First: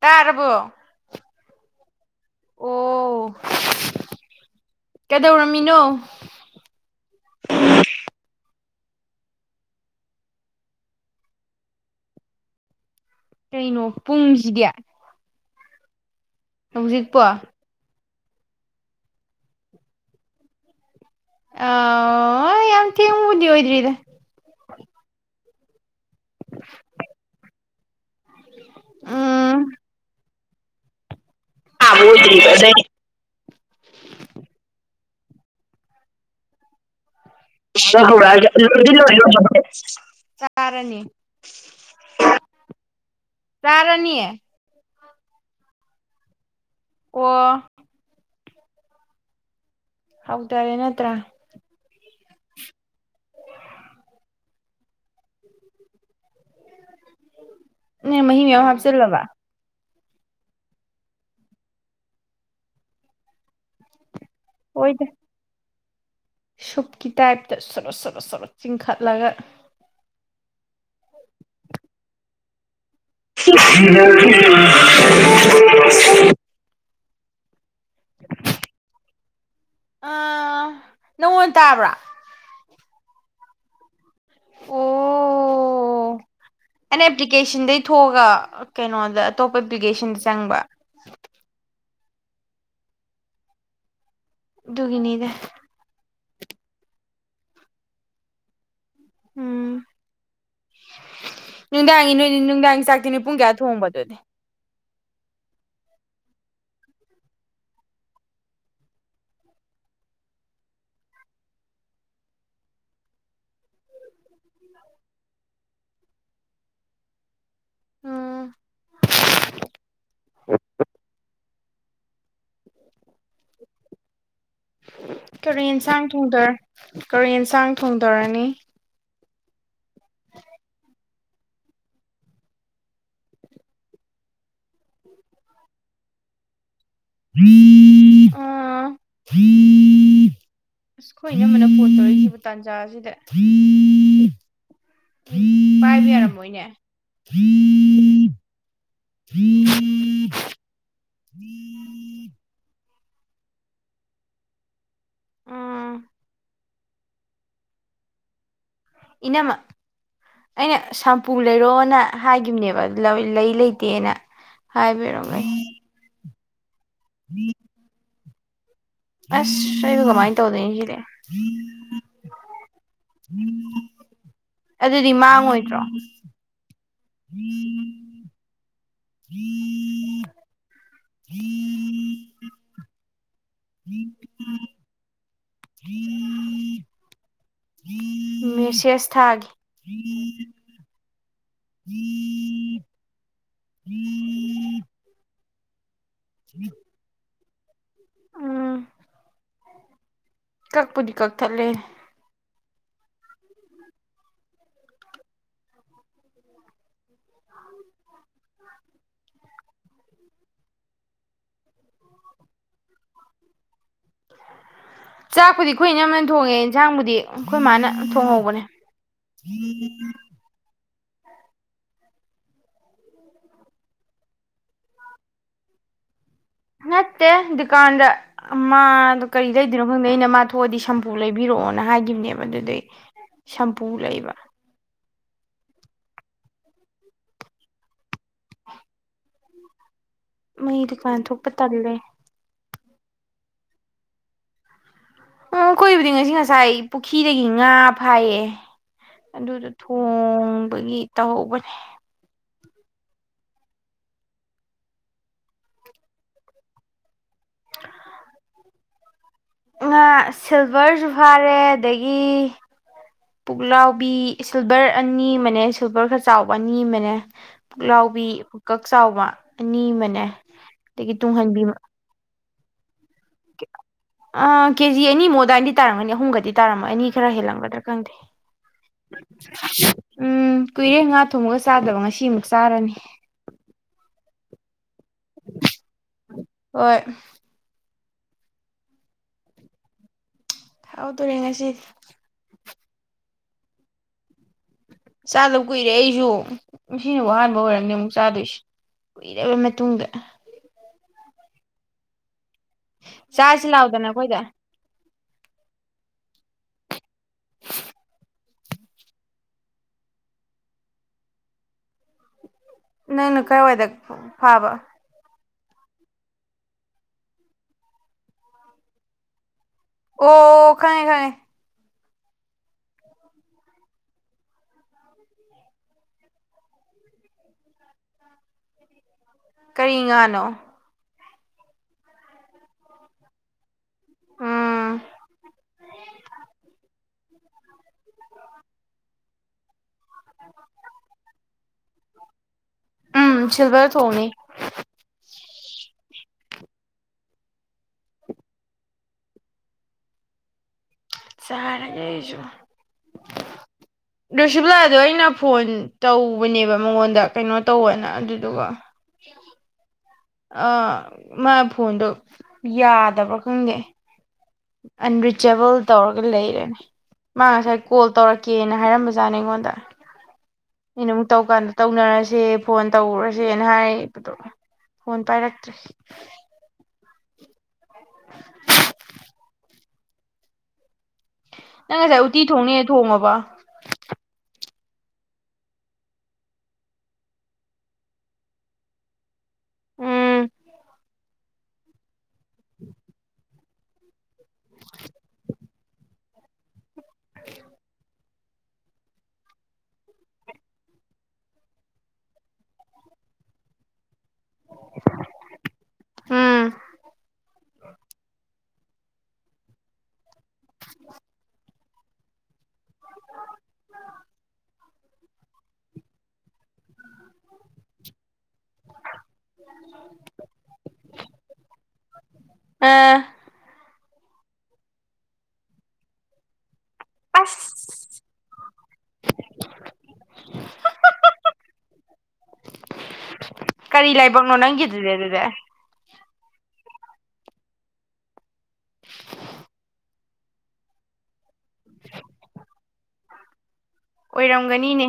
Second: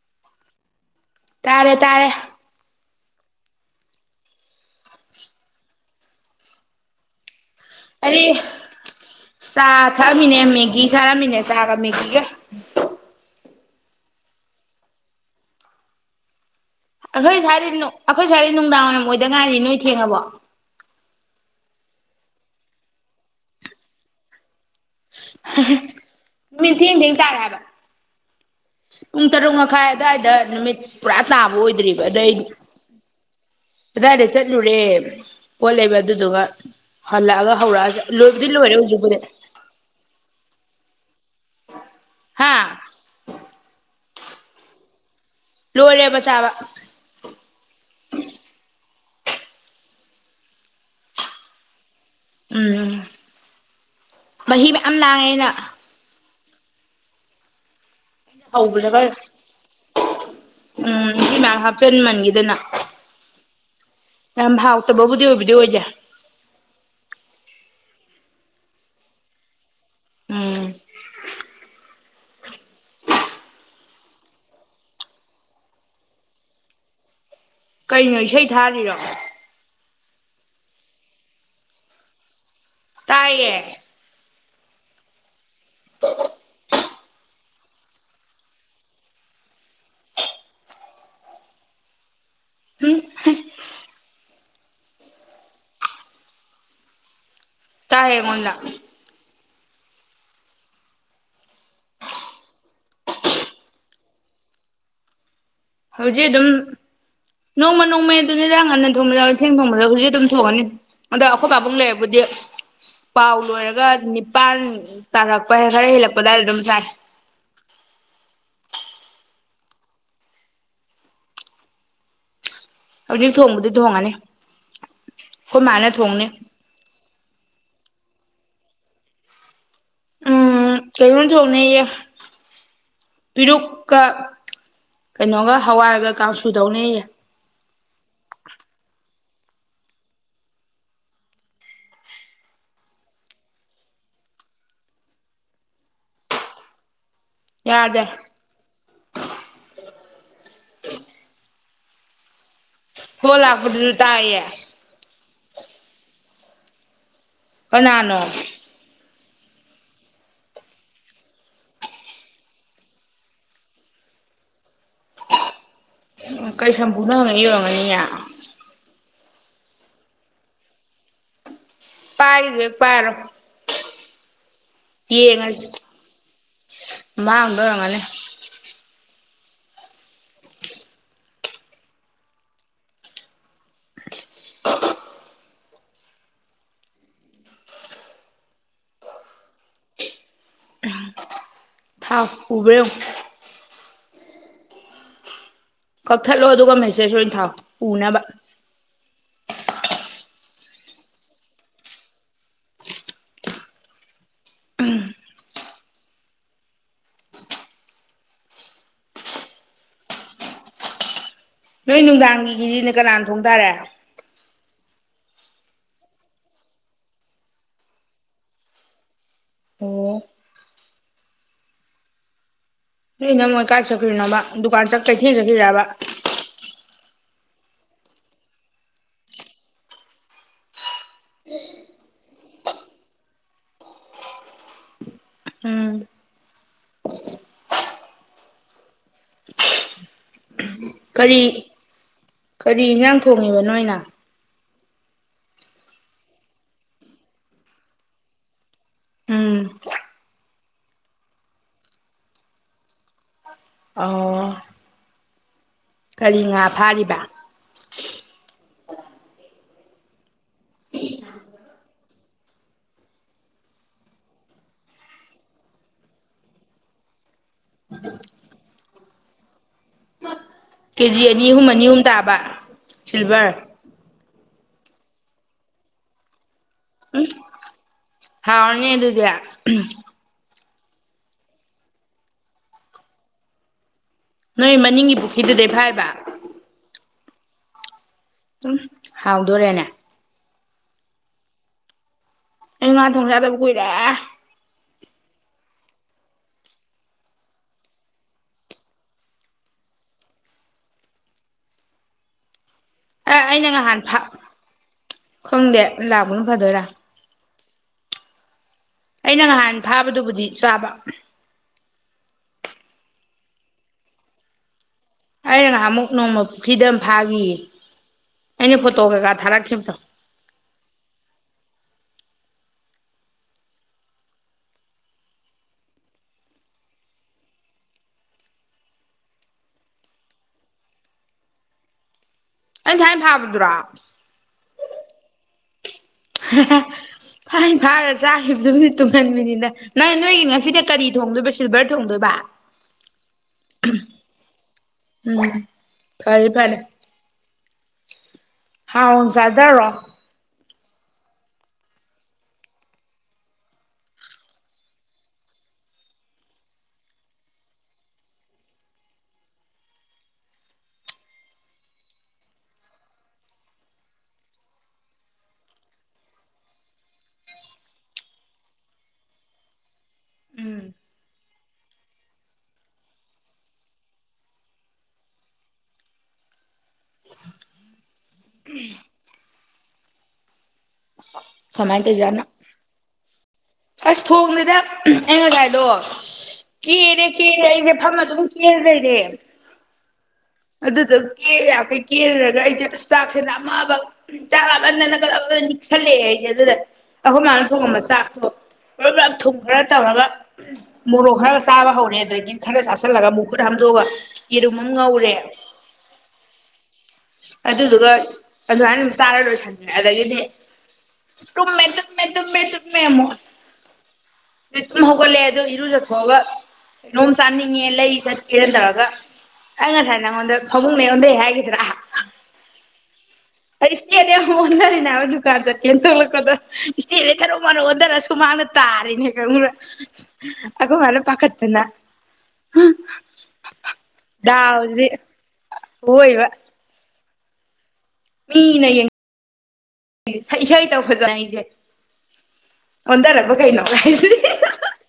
ꯇꯔꯕꯨꯣ ꯇꯥꯔꯦ ꯇꯥꯔꯦ ꯑꯣ ꯀꯩꯗꯧꯔꯝꯃꯤꯅꯣ ꯑꯗꯨꯗꯤ ꯆꯥ ꯊꯛꯑꯝꯃꯤꯅꯦ ꯃꯦꯒꯤ ꯁꯥꯔꯝꯃꯤꯅꯦ ꯆꯥꯒ ꯃꯦꯒꯤꯒ ꯀꯩꯅꯣ ꯄꯨꯡꯁꯤꯗꯤ ꯍꯣꯏ ꯁꯔꯗꯅ ꯑꯩꯈꯣꯏ ꯁꯋꯥꯔꯗꯤ ꯅꯨꯡꯗꯥꯡ ꯋꯥꯏꯔꯝ ꯑꯣꯏꯗ ꯉꯥꯏꯅꯤ ꯅꯣꯏ ꯊꯦꯡꯉꯕꯣ ꯑ ꯌꯥꯝ ꯊꯦꯡꯗꯤ ꯍꯣꯏꯗ꯭ꯔꯤꯗ ꯅꯨꯃꯤꯠ ꯊꯦꯡ ꯊꯦꯡ ꯇꯥꯔꯦ ꯍꯥꯏꯕ ꯇꯨꯡ ꯇꯔꯨ ꯃꯈꯈꯥꯏ ꯑ ꯑꯗꯨꯋꯥꯏꯗ ꯄꯨꯔꯥ ꯇꯥꯕ ꯑꯣꯏꯗ꯭ꯔꯤꯕ ꯑꯗꯏꯗꯤ ꯀꯗꯥꯏꯗ ꯆꯠꯂꯨꯔꯦ ꯑꯣ ꯂꯩꯦꯕ ꯑꯗꯨꯗꯨꯒ ꯍꯜꯂꯛꯑꯒ ꯍꯧꯔꯛꯑꯒ ꯂꯣꯏꯕꯗꯤ ꯂꯣꯏꯔꯦ ꯍꯧꯖꯤꯛꯄꯨꯗꯤ ꯇꯔꯅꯤ ꯍꯥꯥ ꯎ ꯂꯣꯔꯦꯕ ꯆꯥꯕ ꯑꯣ ꯍꯗꯔꯦ ꯅꯠꯇ ꯎꯝ ꯃꯍꯤ ꯃꯌꯥꯝ ꯂꯥꯡꯉꯦꯅ ꯎꯝ ꯅ ꯃꯍꯤ ꯃꯌꯥꯝ ꯍꯧꯕꯗꯒ ꯍꯥꯞꯆꯤꯜꯂꯕ ꯎꯝ ꯁꯤ ꯃ ꯍꯥꯞꯆꯤꯟ ꯃꯟꯈꯤꯗꯅ ꯌꯥꯝ ꯍꯥꯎꯇꯕꯕꯨꯗꯤ ꯑꯣꯏꯕꯨꯗꯤ ꯑꯣꯏꯖꯦ ꯁꯨꯞꯀꯤ ꯇꯥꯏꯞꯇ ꯁꯣꯠ ꯁꯔꯠ ꯁꯔꯠ ꯆꯤꯡꯈꯠꯂꯒ ꯎꯝ ꯍ ꯀꯩꯅꯣ ꯏꯁꯩ ꯊꯥꯔꯤꯔꯣ ꯑꯥ ꯅꯪꯉꯣꯟꯣꯟ ꯇꯥꯕ꯭ꯔꯥ ꯇꯥꯏꯌꯦꯦ ꯑꯣ ꯑꯩꯅ ꯑꯦꯄ꯭ꯂꯤꯀꯦꯁꯟꯗꯩ ꯊꯣꯛꯑꯒ ꯀꯩꯅꯣꯗ ꯑꯇꯣꯞꯄ ꯑꯦꯄ꯭ꯂꯤꯀꯦꯁꯟꯗ ꯆꯪꯕ ꯎꯝ ꯒꯅꯤꯗ ꯇꯥꯑꯦ ꯃꯗ ꯎꯝ ꯅꯨꯡꯗꯥꯡꯒꯤ ꯅ ꯅꯨꯡꯗꯥꯡꯒꯤ ꯆꯥꯛꯇꯤꯣꯏ ꯄꯨꯡ ꯀꯌꯥ ꯊꯣꯡꯕꯗꯨꯗꯤ ꯍꯧꯖꯤꯛ ꯑꯗꯨꯝ ꯅꯣꯡꯃ ꯅꯣꯡꯃꯩ ꯑꯗꯨꯅꯤꯗꯥꯥꯡ ꯉꯟꯅ ꯊꯣꯡꯕꯗ ꯏꯊꯦꯡ ꯊꯣꯡꯕꯗ ꯍꯧꯖꯤꯛ ꯑꯗꯨꯝ ꯊꯣꯡꯉꯅꯤ ꯑꯗꯣ ꯑꯩꯈꯣꯏ ꯄꯥꯕꯨꯡ ꯂꯩꯔꯕꯨꯗꯤ ꯄꯥꯎ ꯂꯣꯏꯔꯒ ꯅꯤꯄꯜ ꯇꯥꯔꯛꯄ ꯈꯔ ꯍꯦꯜꯂꯛꯄ ꯑꯗꯨꯋꯥꯏꯗ ꯑꯗꯨꯝ ꯆꯥꯏ ꯎꯝ ꯍꯧꯖꯤꯛ ꯊꯣꯡꯕꯗꯤ ꯊꯣꯡꯉꯅꯤ ꯀꯔꯤ ꯑꯩꯈꯣꯏ ꯃꯥꯅ ꯌꯦꯟꯁꯥꯡ ꯊꯣꯡꯅꯤ ꯊꯣꯡꯗꯔ ꯀꯔꯤ ꯌꯦꯟꯁꯥꯡ ꯊꯣꯡꯊꯔꯅꯤ ꯎꯝ ꯀꯩꯅꯣ ꯊꯣꯛꯅꯩꯌꯦ ꯄꯤꯔꯨꯛꯀ ꯀꯩꯅꯣꯒ ꯍꯋꯥꯏꯒ ꯀꯥꯡꯁꯨꯗꯧꯅꯩꯌꯦ ꯍ ꯎꯝ ꯑꯁ ꯑꯩꯈꯣꯏ ꯑꯅꯝꯕꯅ ꯐꯣꯟ ꯇꯧꯔꯛꯏꯁꯤꯕ ꯇꯥꯟꯖꯥ ꯑꯁꯤꯗ ꯄꯥꯏꯕ ꯌꯥꯔꯝꯃꯣꯏꯅꯦ ꯌꯥꯔꯗ ꯍꯣꯂꯄꯗꯨ ꯇꯦ ꯄꯅꯥꯅꯣ ꯏꯅꯃ ꯑꯩꯅ ꯁꯝꯄꯨ ꯂꯩꯔꯛꯑꯣꯅ ꯍꯥꯏꯈꯤꯕꯅꯦꯕ ꯂꯩ ꯂꯩꯇꯦꯅ ꯍꯥꯏꯕꯤꯔꯝꯑꯣ ꯂꯩ ꯑꯣ ꯀꯩ ꯁꯝꯕꯨꯅ ꯍꯪꯒꯅꯤ ꯌꯧꯔꯝꯒꯅꯤꯌꯦ ꯑꯁ ꯏꯕ ꯀꯃꯥꯏꯅ ꯇꯧꯗ ꯌꯦꯉꯗꯤꯦ ꯄꯥꯏꯁꯦ ꯄꯥꯔꯣ ꯌꯦꯡꯉꯁꯤ ꯃꯥꯡꯗ ꯑꯣꯏꯔꯝꯒꯅꯤ ꯍ ꯍ ꯎꯝ ꯃꯤꯦꯁꯦꯁ ꯊꯒ ꯊꯥꯎ ꯎꯕꯔꯣ ꯎꯝ ꯀꯛꯊꯠꯂꯣ ꯑꯗꯨꯒ ꯃꯦꯁꯦꯖ ꯑꯣꯏꯅ ꯊꯥꯎ ꯎꯅꯕ ꯀꯛꯄꯨꯗꯤ ꯀꯛꯊꯠꯂꯦ ꯅꯣꯏ ꯅꯨꯡꯗꯥꯡꯒꯤꯒꯤꯗꯤꯅꯦ ꯀꯅꯥꯅ ꯊꯣꯡ ꯇꯔꯦ ꯆꯥꯛꯄꯨꯗꯤ ꯑꯩꯈꯣꯏ ꯏꯅꯝꯅꯅ ꯊꯣꯡꯉꯦ ꯏꯟꯁꯥꯡꯕꯨꯗꯤ ꯑꯩꯈꯣꯏ ꯃꯥꯅ ꯊꯣꯡꯍꯧꯕꯅꯦ ꯍꯝ ꯑꯣ ꯅ ꯅ ꯃꯣꯏ ꯀꯥꯏꯆꯈ꯭ꯔꯤꯅꯣꯕ ꯗꯨꯀꯥꯟ ꯆꯠ ꯀꯩ ꯊꯦꯡꯖꯈꯤꯕ ꯅꯠꯇꯦ ꯗꯨꯀꯥꯟꯗ ꯃꯥꯗ ꯀꯔꯤ ꯂꯩꯗꯣꯏꯅꯣ ꯈꯪꯗꯦ ꯑꯩꯅ ꯃꯥ ꯊꯣꯛꯑꯗꯤ ꯁꯝꯄꯨ ꯂꯩꯕꯤꯔꯛꯑꯣꯅ ꯍꯥꯏꯒꯤꯈꯤꯕꯅꯦꯕ ꯑꯗꯨꯗꯩ ꯁꯝꯄꯨ ꯂꯩꯕ ꯎꯝ ꯃꯩ ꯗꯨꯀꯥꯟ ꯊꯣꯛꯄ ꯀꯔꯤ ꯇꯜꯂꯦ ꯀꯔꯤ ꯏꯟꯖꯥꯡ ꯈꯣꯡꯉꯤꯕ ꯅꯣꯏꯅ ꯎꯝ ꯑꯩꯈꯣꯏꯕꯨꯗꯤ ꯉꯁꯤ ꯉꯁꯥꯏ ꯄꯨꯈ꯭ꯔꯤꯗꯒꯤ ꯉꯥ ꯐꯥꯏꯌꯦ ꯎꯝ ꯑꯗꯨꯗꯣ ꯊꯣꯡꯕꯒꯤ ꯇꯧꯍꯧꯕꯅꯦ ꯀꯔꯤꯉ ꯐꯥꯔꯤꯕ ꯉꯥ ꯁꯤꯜꯚꯔꯁꯨ ꯐꯥꯔꯦ ꯑꯗꯒꯤ ꯄꯨꯛꯂꯥꯎꯕꯤ ꯁꯤꯜꯚꯔ ꯑꯅꯤ ꯑꯃꯅꯦ ꯁꯤꯜꯚꯔ ꯈꯔ ꯆꯥꯎꯕ ꯑꯅꯤ ꯑꯃꯅꯦ ꯄꯨꯛꯂꯥꯎꯕꯤ ꯄꯨꯀꯛ ꯆꯥꯎꯕ ꯑꯅꯤ ꯑꯃꯅꯦ ꯀꯦꯖꯤ ꯑꯅꯤ ꯑꯍꯨꯝ ꯑꯅꯤ ꯑꯍꯨꯝ ꯇꯥꯕ ꯁꯤꯜꯚꯔ ꯀꯦꯖꯤ ꯑꯅꯤꯃꯨꯛ ꯑꯗꯨꯋꯥꯏꯗꯤ ꯇꯥꯔꯝꯒꯅꯤ ꯑꯍꯨꯝꯒꯗꯤ ꯇꯥꯔꯝꯃꯣ ꯑꯅꯤ ꯎꯝ ꯈꯔ ꯍꯦꯜꯂꯝꯒꯗ꯭ꯔꯥ ꯈꯪꯗꯦ ꯍꯥꯎꯔꯅꯤ ꯑꯗꯨꯗꯤ ꯎꯝ ꯀꯨꯏꯔꯦ ꯉꯥ ꯊꯣꯡꯉꯒ ꯆꯥꯗꯕ ꯉꯁꯤꯃꯨꯛ ꯆꯥꯔꯅꯤ ꯅꯣꯏꯃꯅꯤ ꯄꯨꯈ ꯇ ꯗꯦꯚꯥꯏꯕ ꯎꯝ ꯍꯥꯎꯗꯣꯣꯔꯦꯅꯦ ꯍꯥꯎꯗ ꯔꯦ ꯉꯁꯤꯔꯤ ꯑꯩ ꯃꯥꯊꯗꯕꯨ ꯀꯏꯔ ꯆꯥꯗꯕ ꯀꯨꯏꯔꯦ ꯑꯩꯁꯨ ꯁꯤꯅꯍꯥꯟꯕ ꯑꯣꯏꯔꯝꯅꯤ ꯑꯃꯨꯛ ꯆꯥꯗꯣꯏꯁꯤ ꯀꯨꯏꯔꯕ ꯃꯇꯨꯡꯗ ꯑ ꯑꯩꯅ ꯉꯍꯥꯟ ꯈꯪꯗꯦ ꯂꯥꯛꯑꯣ ꯎ ꯐꯗꯔꯥ ꯑꯩꯅ ꯉꯍꯥꯟ ꯐꯥꯕꯗꯨꯕꯨꯗꯤ ꯆꯥꯕ ꯅꯅꯅꯨꯡ ꯀꯥꯏ ꯑꯣꯏꯏꯗ ꯐꯥꯕ ꯑꯩꯅ ꯉꯥꯏꯍ ꯑꯃꯨꯛ ꯅꯣꯡꯃ ꯐ꯭ꯔꯤꯗꯝ ꯐꯥꯈꯤ ꯑꯩꯅ ꯐꯣꯇꯣ ꯀꯩꯀꯥ ꯊꯥꯔꯛꯈꯤꯕ ꯑꯣ ꯈꯥꯏ ꯈꯥꯏ ꯀꯔꯤ ꯉꯥꯅꯣ ꯑ ꯍꯥꯏꯥꯏ ꯐꯕꯗꯨ꯭ꯔꯥ ꯍ ꯐ ꯐ ꯆꯥꯈꯤꯕꯗꯨꯗꯤꯠꯇꯨꯡ ꯅꯟꯃꯤꯅꯤꯗ ꯅꯪ ꯅꯣꯏꯒꯤ ꯉꯁꯤꯗꯤ ꯀꯔꯤ ꯊꯣꯡꯗꯣꯏꯕ ꯁꯤꯜꯚꯔ ꯊꯣꯡꯗꯣꯏꯕ ꯎꯝ ꯐꯔꯦ ꯈꯔꯦ ꯍꯥꯎ ꯆꯥꯗꯔꯣ ꯆꯥꯔꯒꯦ ꯑꯩꯁꯨ ꯔꯣꯁꯤꯕꯤꯂꯥꯗꯣ ꯑꯩꯅ ꯐꯣꯟ ꯇꯧꯕꯅꯦꯕ ꯃꯉꯣꯟꯗ ꯀꯩꯅꯣ ꯇꯧꯅ ꯑꯗꯨꯗꯨꯒ ꯑꯥ ꯃꯥ ꯐꯣꯟꯗꯣ ꯌꯥꯗꯕ꯭ꯔꯣ ꯈꯪꯗꯦ ꯑꯟꯔꯤꯆꯦꯕꯜ ꯇꯧꯔꯒ ꯂꯩꯔꯦꯅꯦ ꯃꯥ ꯉꯁꯥꯏ ꯀꯣꯜ ꯇꯧꯔꯛꯀꯦꯅ ꯍꯥꯏꯔꯝꯕꯖꯥꯠꯅꯦ ꯑꯩꯉꯣꯟꯗ ꯎꯝ ꯑꯩꯅ ꯑꯃꯨꯛ ꯇꯧꯀꯥꯟꯗ ꯇꯧꯅꯔꯁꯦ ꯐꯣꯟ ꯇꯧꯔꯁꯦꯅ ꯍꯥꯏꯔꯛꯏꯕꯗꯣ ꯐꯣꯟ ꯄꯥꯏꯔꯛꯇ꯭ꯔꯦ ꯐꯃꯥꯏꯇꯖꯅ ꯑꯁ ꯊꯒꯅꯤꯗ ꯑꯩꯅꯒꯥꯏꯗꯣ ꯀꯦꯔꯦ ꯀꯦꯔꯦ ꯑꯩꯁꯦ ꯐꯝ ꯑꯗꯨꯝ ꯀꯦꯂ ꯂꯩꯔꯦ ꯑꯗꯨꯗ ꯀꯦꯦ ꯀꯦꯜꯔꯨꯔꯒ ꯑꯩꯁꯦ ꯏꯁꯇꯥꯥꯛꯁꯤꯦꯅ ꯃꯥ ꯃꯥꯟꯅ ꯆꯥꯜ ꯂꯥꯝꯃꯥꯟꯗꯅ ꯀꯔꯔ ꯁꯜꯂꯦ ꯑꯩꯁꯦ ꯌꯦꯗꯨꯂ ꯑꯍꯨꯝ ꯃꯥꯅ ꯊꯣꯛꯣꯡꯑꯕ ꯆꯥꯛꯊ ꯄꯨꯞ ꯄꯨꯞ ꯊꯨꯝ ꯈꯔ ꯇꯧꯔꯒ ꯃꯣꯔꯣꯛ ꯈꯔ ꯆꯥꯕ ꯍꯧꯔꯦ ꯑꯗꯨꯗꯒꯤ ꯈꯔ ꯆꯥꯥꯁꯜꯂꯒ ꯃꯈꯨꯨꯠ ꯍꯥꯝꯗꯣꯛꯑꯒ ꯌꯦꯔꯨꯝ ꯑꯃ ꯉꯧꯔꯦ ꯑꯗꯨꯗꯨꯒ ꯑꯗꯨꯃꯥꯏꯅ ꯑꯗꯨꯝ ꯆꯥꯔ ꯂꯣꯏꯁꯟꯈ꯭ꯔꯦ ꯑꯗꯒꯤꯗꯤ ꯇꯨꯝꯃꯦ ꯇꯨꯝꯃꯦ ꯇꯨꯝꯃꯦ ꯇꯨꯝꯃꯦ ꯑꯃꯨꯛ ꯇꯨꯝ ꯍꯧꯒꯠꯂꯦ ꯑꯗꯨꯗꯣ ꯏꯔꯨꯖꯊꯣꯛꯑꯒ ꯀꯩꯅꯣꯝ ꯆꯥꯅꯤꯡꯉꯦ ꯂꯩ ꯆꯠꯀꯦꯅ ꯇꯧꯔꯒ ꯑꯩ ꯉꯁꯥꯏ ꯅꯉꯣꯟꯗ ꯐꯃꯨꯡꯅꯦ ꯑꯩꯉꯣꯟꯗꯩ ꯍꯥꯏꯈꯤꯗ ꯑꯝ ꯏꯁꯀꯤ ꯑꯗꯤ ꯑꯣꯟꯅꯔꯤꯅꯦ ꯗꯨ ꯀꯥꯟ ꯆꯠ ꯀꯦꯟ ꯊꯣꯡꯂꯛꯄꯗ ꯏꯁꯇꯦꯁꯦ ꯊꯔꯣ ꯃꯔꯣꯛ ꯑꯣꯟꯊꯔꯁꯨ ꯃꯥꯅ ꯇꯥꯔꯤꯅꯦ ꯈ ꯑꯩꯈ ꯃꯥꯅ ꯄꯥꯈꯠꯇꯅ ꯗꯥꯎꯁꯦ ꯑꯣꯏꯕ ꯃꯤꯅꯡ ꯏꯁꯩ ꯇꯧ ꯐꯖꯅ ꯑꯩꯁꯦ [unintelligible] ꯑꯣꯗꯔꯕ ꯀꯥꯏꯩꯅꯣ ꯑꯣꯏꯔꯝꯒꯅꯤꯅꯦ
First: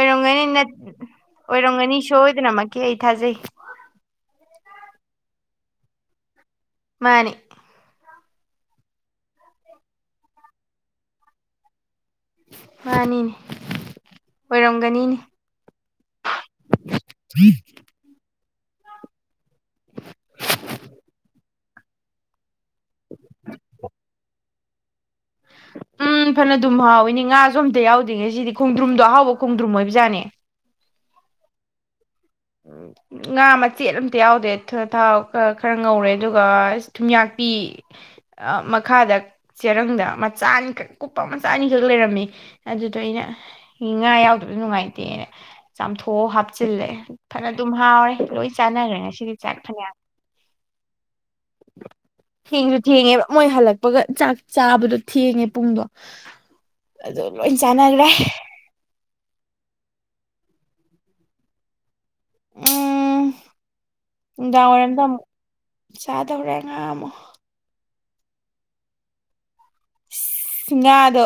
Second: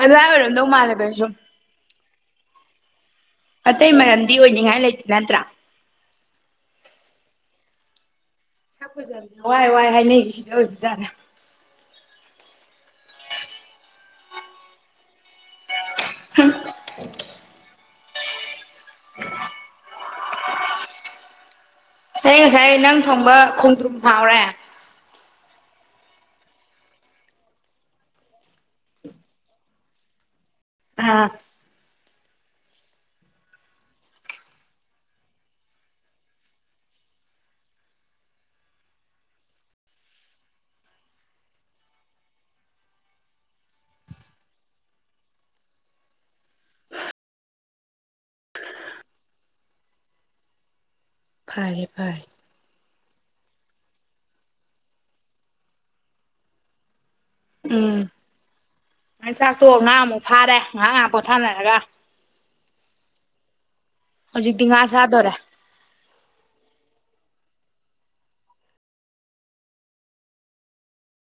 ꯑꯗꯨꯃꯥꯏ ꯑꯣꯏꯔꯝꯗꯧ ꯃꯥꯜꯂꯦꯕ ꯁꯨꯝ ꯑꯣꯏꯔꯝꯒꯅꯤ ꯁꯣꯏꯗꯅꯃꯛꯀꯤ ꯀ ꯑꯩ ꯊꯖꯦ ꯑꯇꯩ ꯃꯔꯝꯗꯤ ꯑꯣꯏꯅꯤꯡꯉꯥꯏ ꯂꯩꯇꯦ ꯅꯠꯇ꯭ꯔꯥ ꯃꯥꯅꯤ ꯆꯄꯖꯕꯅꯦ ꯋꯥꯏ ꯋꯥꯏ ꯍꯥꯏꯅꯩ ꯁꯤꯗꯖꯥꯔꯦ [unintelligible] ꯃꯥꯅꯤꯅꯦ ꯑꯣꯏꯔꯝꯒꯅꯤꯅꯦ ꯎꯝ ꯎ [unintelligible] ꯍ ꯉꯁꯥꯏ ꯅꯪ ꯊꯣꯡꯕ ꯈꯣꯡꯗ꯭ꯔꯨꯝ ꯐꯥꯎꯔꯦ ꯎꯝ ꯐꯅ ꯑꯗꯨꯝ ꯍꯥꯎꯋꯤꯅꯦ ꯉꯥꯁꯨ ꯑꯝꯇ ꯌꯥꯎꯗ꯭ꯔꯤꯉꯦ ꯁꯤꯗꯤ ꯈꯣꯡꯗ꯭ꯔꯨꯝꯗꯣ ꯑꯍꯥꯎꯕ ꯈꯣꯡꯗ꯭ꯔꯨꯝ ꯑꯣꯏꯕꯖꯥꯠꯅꯦ ꯑꯥ ꯉꯥ ꯃꯆꯦꯠ ꯑꯝꯇ ꯌꯥꯎꯗꯦ ꯊꯥꯎ ꯈ ꯈꯔ ꯉꯧꯔꯦ ꯑꯗꯨꯒ ꯊꯨꯝꯌꯥꯛꯄꯤ ꯃꯈꯥꯗ ꯆꯦꯔꯪꯗ ꯃꯆꯥꯅꯤꯈꯛ ꯀꯨꯞꯄ ꯃꯆꯥ ꯑꯅꯤꯈꯛ ꯂꯩꯔꯝꯃꯤ ꯑꯗꯨꯗꯣ ꯑꯩꯅ ꯉꯥ ꯌꯥꯎꯗꯕꯁꯨ ꯅꯨꯡꯉꯥꯏꯇꯦꯅ ꯆꯥꯝꯊꯣꯛ ꯍꯥꯞ ꯆꯤꯜꯂꯦ ꯑꯗꯨꯝ ꯍꯥꯎꯔꯦ ꯂꯣꯏ ꯆꯥꯟꯅꯈ꯭ꯔꯦ ꯉꯁꯤꯗꯤ ꯆꯥꯛ ꯐꯅꯌꯥꯝ ꯐꯔꯦ ꯐꯔꯦ ꯊꯦꯡꯉꯦꯕ ꯃꯣꯏ ꯍꯜꯂꯛꯄꯒ ꯆꯥꯛ ꯆꯥꯕꯗꯣ ꯊꯦꯡꯉꯦ ꯄꯨꯡꯗꯣ ꯑꯗꯨ ꯂꯣꯏ ꯆꯥꯟꯅꯈ꯭ꯔꯦ ꯉ ꯆꯥꯛꯇꯣ ꯉꯍꯥ ꯑꯃꯨꯛ ꯐꯥꯔꯦ ꯉꯥꯏꯍ ꯉꯍꯥꯛ ꯄꯣꯊꯥꯅꯔꯒ ꯍꯧꯖꯤꯛꯇꯤ ꯉꯥ ꯅꯨꯡꯗꯥꯡꯋꯥꯏꯔꯝꯗ ꯑꯃꯨꯛ ꯆꯥꯗꯣꯔꯦ ꯆꯥꯗꯧꯔꯦ ꯉꯥ ꯑꯃꯨꯛ ꯉꯥꯗꯣ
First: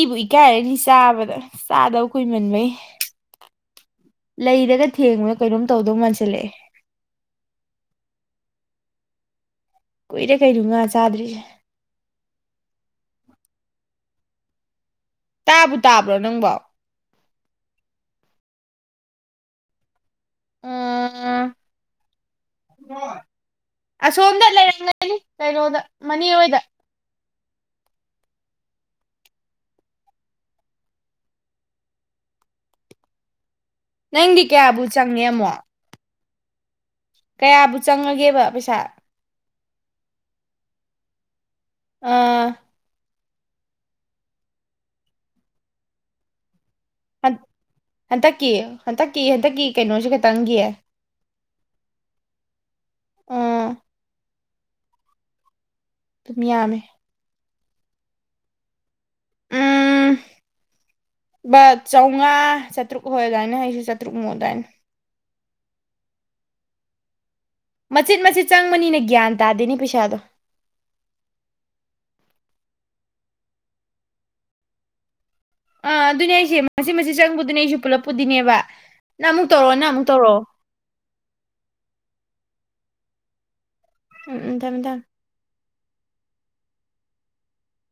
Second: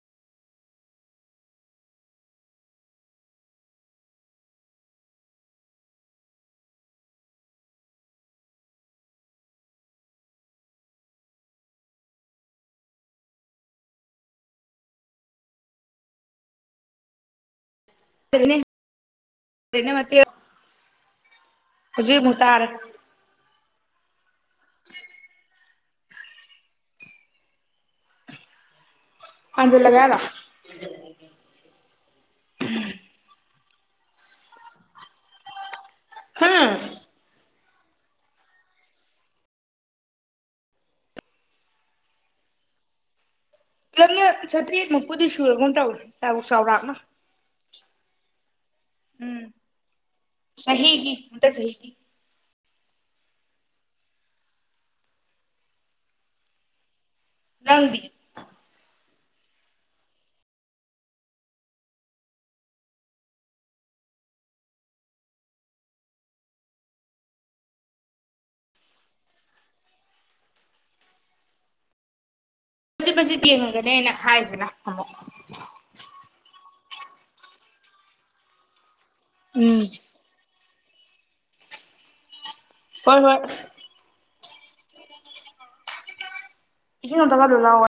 ꯏꯕꯨ ꯏꯀꯥꯏꯔꯅꯤ ꯆꯥꯕꯗ ꯆꯥꯗꯕ ꯀꯨꯏꯃꯟꯕꯩ ꯂꯩꯔꯒ ꯊꯦꯡꯕꯅ ꯀꯩꯅꯣꯝ ꯇꯧꯗꯧ ꯃꯥꯟꯁꯤꯜꯂꯛꯑꯦ ꯀꯨꯏꯔꯦ ꯀꯩꯅꯣ ꯉꯥ ꯆꯥꯗ꯭ꯔꯤꯁꯦ ꯇꯥꯕꯨ ꯇꯥꯕ꯭ꯔꯣ ꯅꯪꯕꯎ ꯃ ꯍꯧꯖꯤ ꯃꯨ ꯇꯔ ꯁꯣꯝꯗ ꯂꯩꯔꯝꯉꯅꯤ ꯀꯩꯅꯣꯗ ꯃꯅꯤ ꯍꯣꯏꯗ ꯑꯖꯤ ꯂꯒꯔ ꯅꯪꯗꯤ ꯀꯌꯥꯕꯨ ꯆꯪꯉꯦ ꯑꯃꯃꯣ ꯍꯥꯥ ꯀꯌꯥꯕꯨ ꯆꯪꯉꯒꯦꯕ ꯄꯩꯁꯥ ꯑꯥ ꯏꯪ ꯆꯇ ꯃꯄꯨꯗꯤ ꯁꯒ ꯎ ꯇꯥꯎ ꯇ ꯍꯟꯗꯛꯀꯤ ꯍꯟꯗꯛꯀꯤ ꯎꯝ ꯍꯟꯗꯛꯀꯤ ꯀꯩꯅꯣꯁꯨ ꯈꯇꯪꯒꯤꯌꯦ ꯆꯍꯤꯒꯤ ꯍꯟꯗꯛ ꯆꯍꯤꯒꯤ ꯑ ꯑꯗꯨ ꯌꯥꯃꯦ ꯅ ꯎꯝ ꯕꯁ ꯆꯥꯝꯃꯉꯥ ꯆꯥꯇ꯭ꯔꯨꯛ ꯍ ꯑꯗꯨꯗꯥꯏꯅꯦ ꯑꯩꯁꯨ ꯆꯥꯇ꯭ꯔꯨꯛꯃꯨꯛ ꯑꯗꯨꯏꯅꯦ ꯃꯆꯤꯠ ꯃꯆꯤꯠ ꯆꯪꯕꯅꯤꯅ ꯒ꯭ꯌꯥꯟ ꯇꯥꯗꯦꯅꯤ ꯄꯩꯁꯥꯗꯣ ꯍꯧꯆꯠ ꯐꯆꯠ ꯌꯦꯡꯉꯒꯅꯦꯅ ꯍꯥꯏꯗꯅ ꯑꯃꯨꯛ ꯑꯥ ꯑꯗꯨꯅꯦ ꯑꯩꯁꯦ ꯃꯁꯤꯃ ꯆꯪꯕꯗꯨꯅꯦ ꯑꯩꯁꯨ ꯄꯨꯂꯞꯄꯨꯗꯤꯅꯦꯕ ꯅꯪ ꯑꯃꯨꯛ ꯇꯧꯔꯛꯑꯣ ꯎꯝ ꯅꯪ ꯑꯃꯨꯛ ꯇꯧꯔꯛꯑꯣ ꯍꯣꯏ ꯍꯣꯏ ꯎꯝ ꯎꯝꯗꯥꯝꯃꯦꯗꯥ ꯏ ꯅꯠꯇꯒꯗꯂ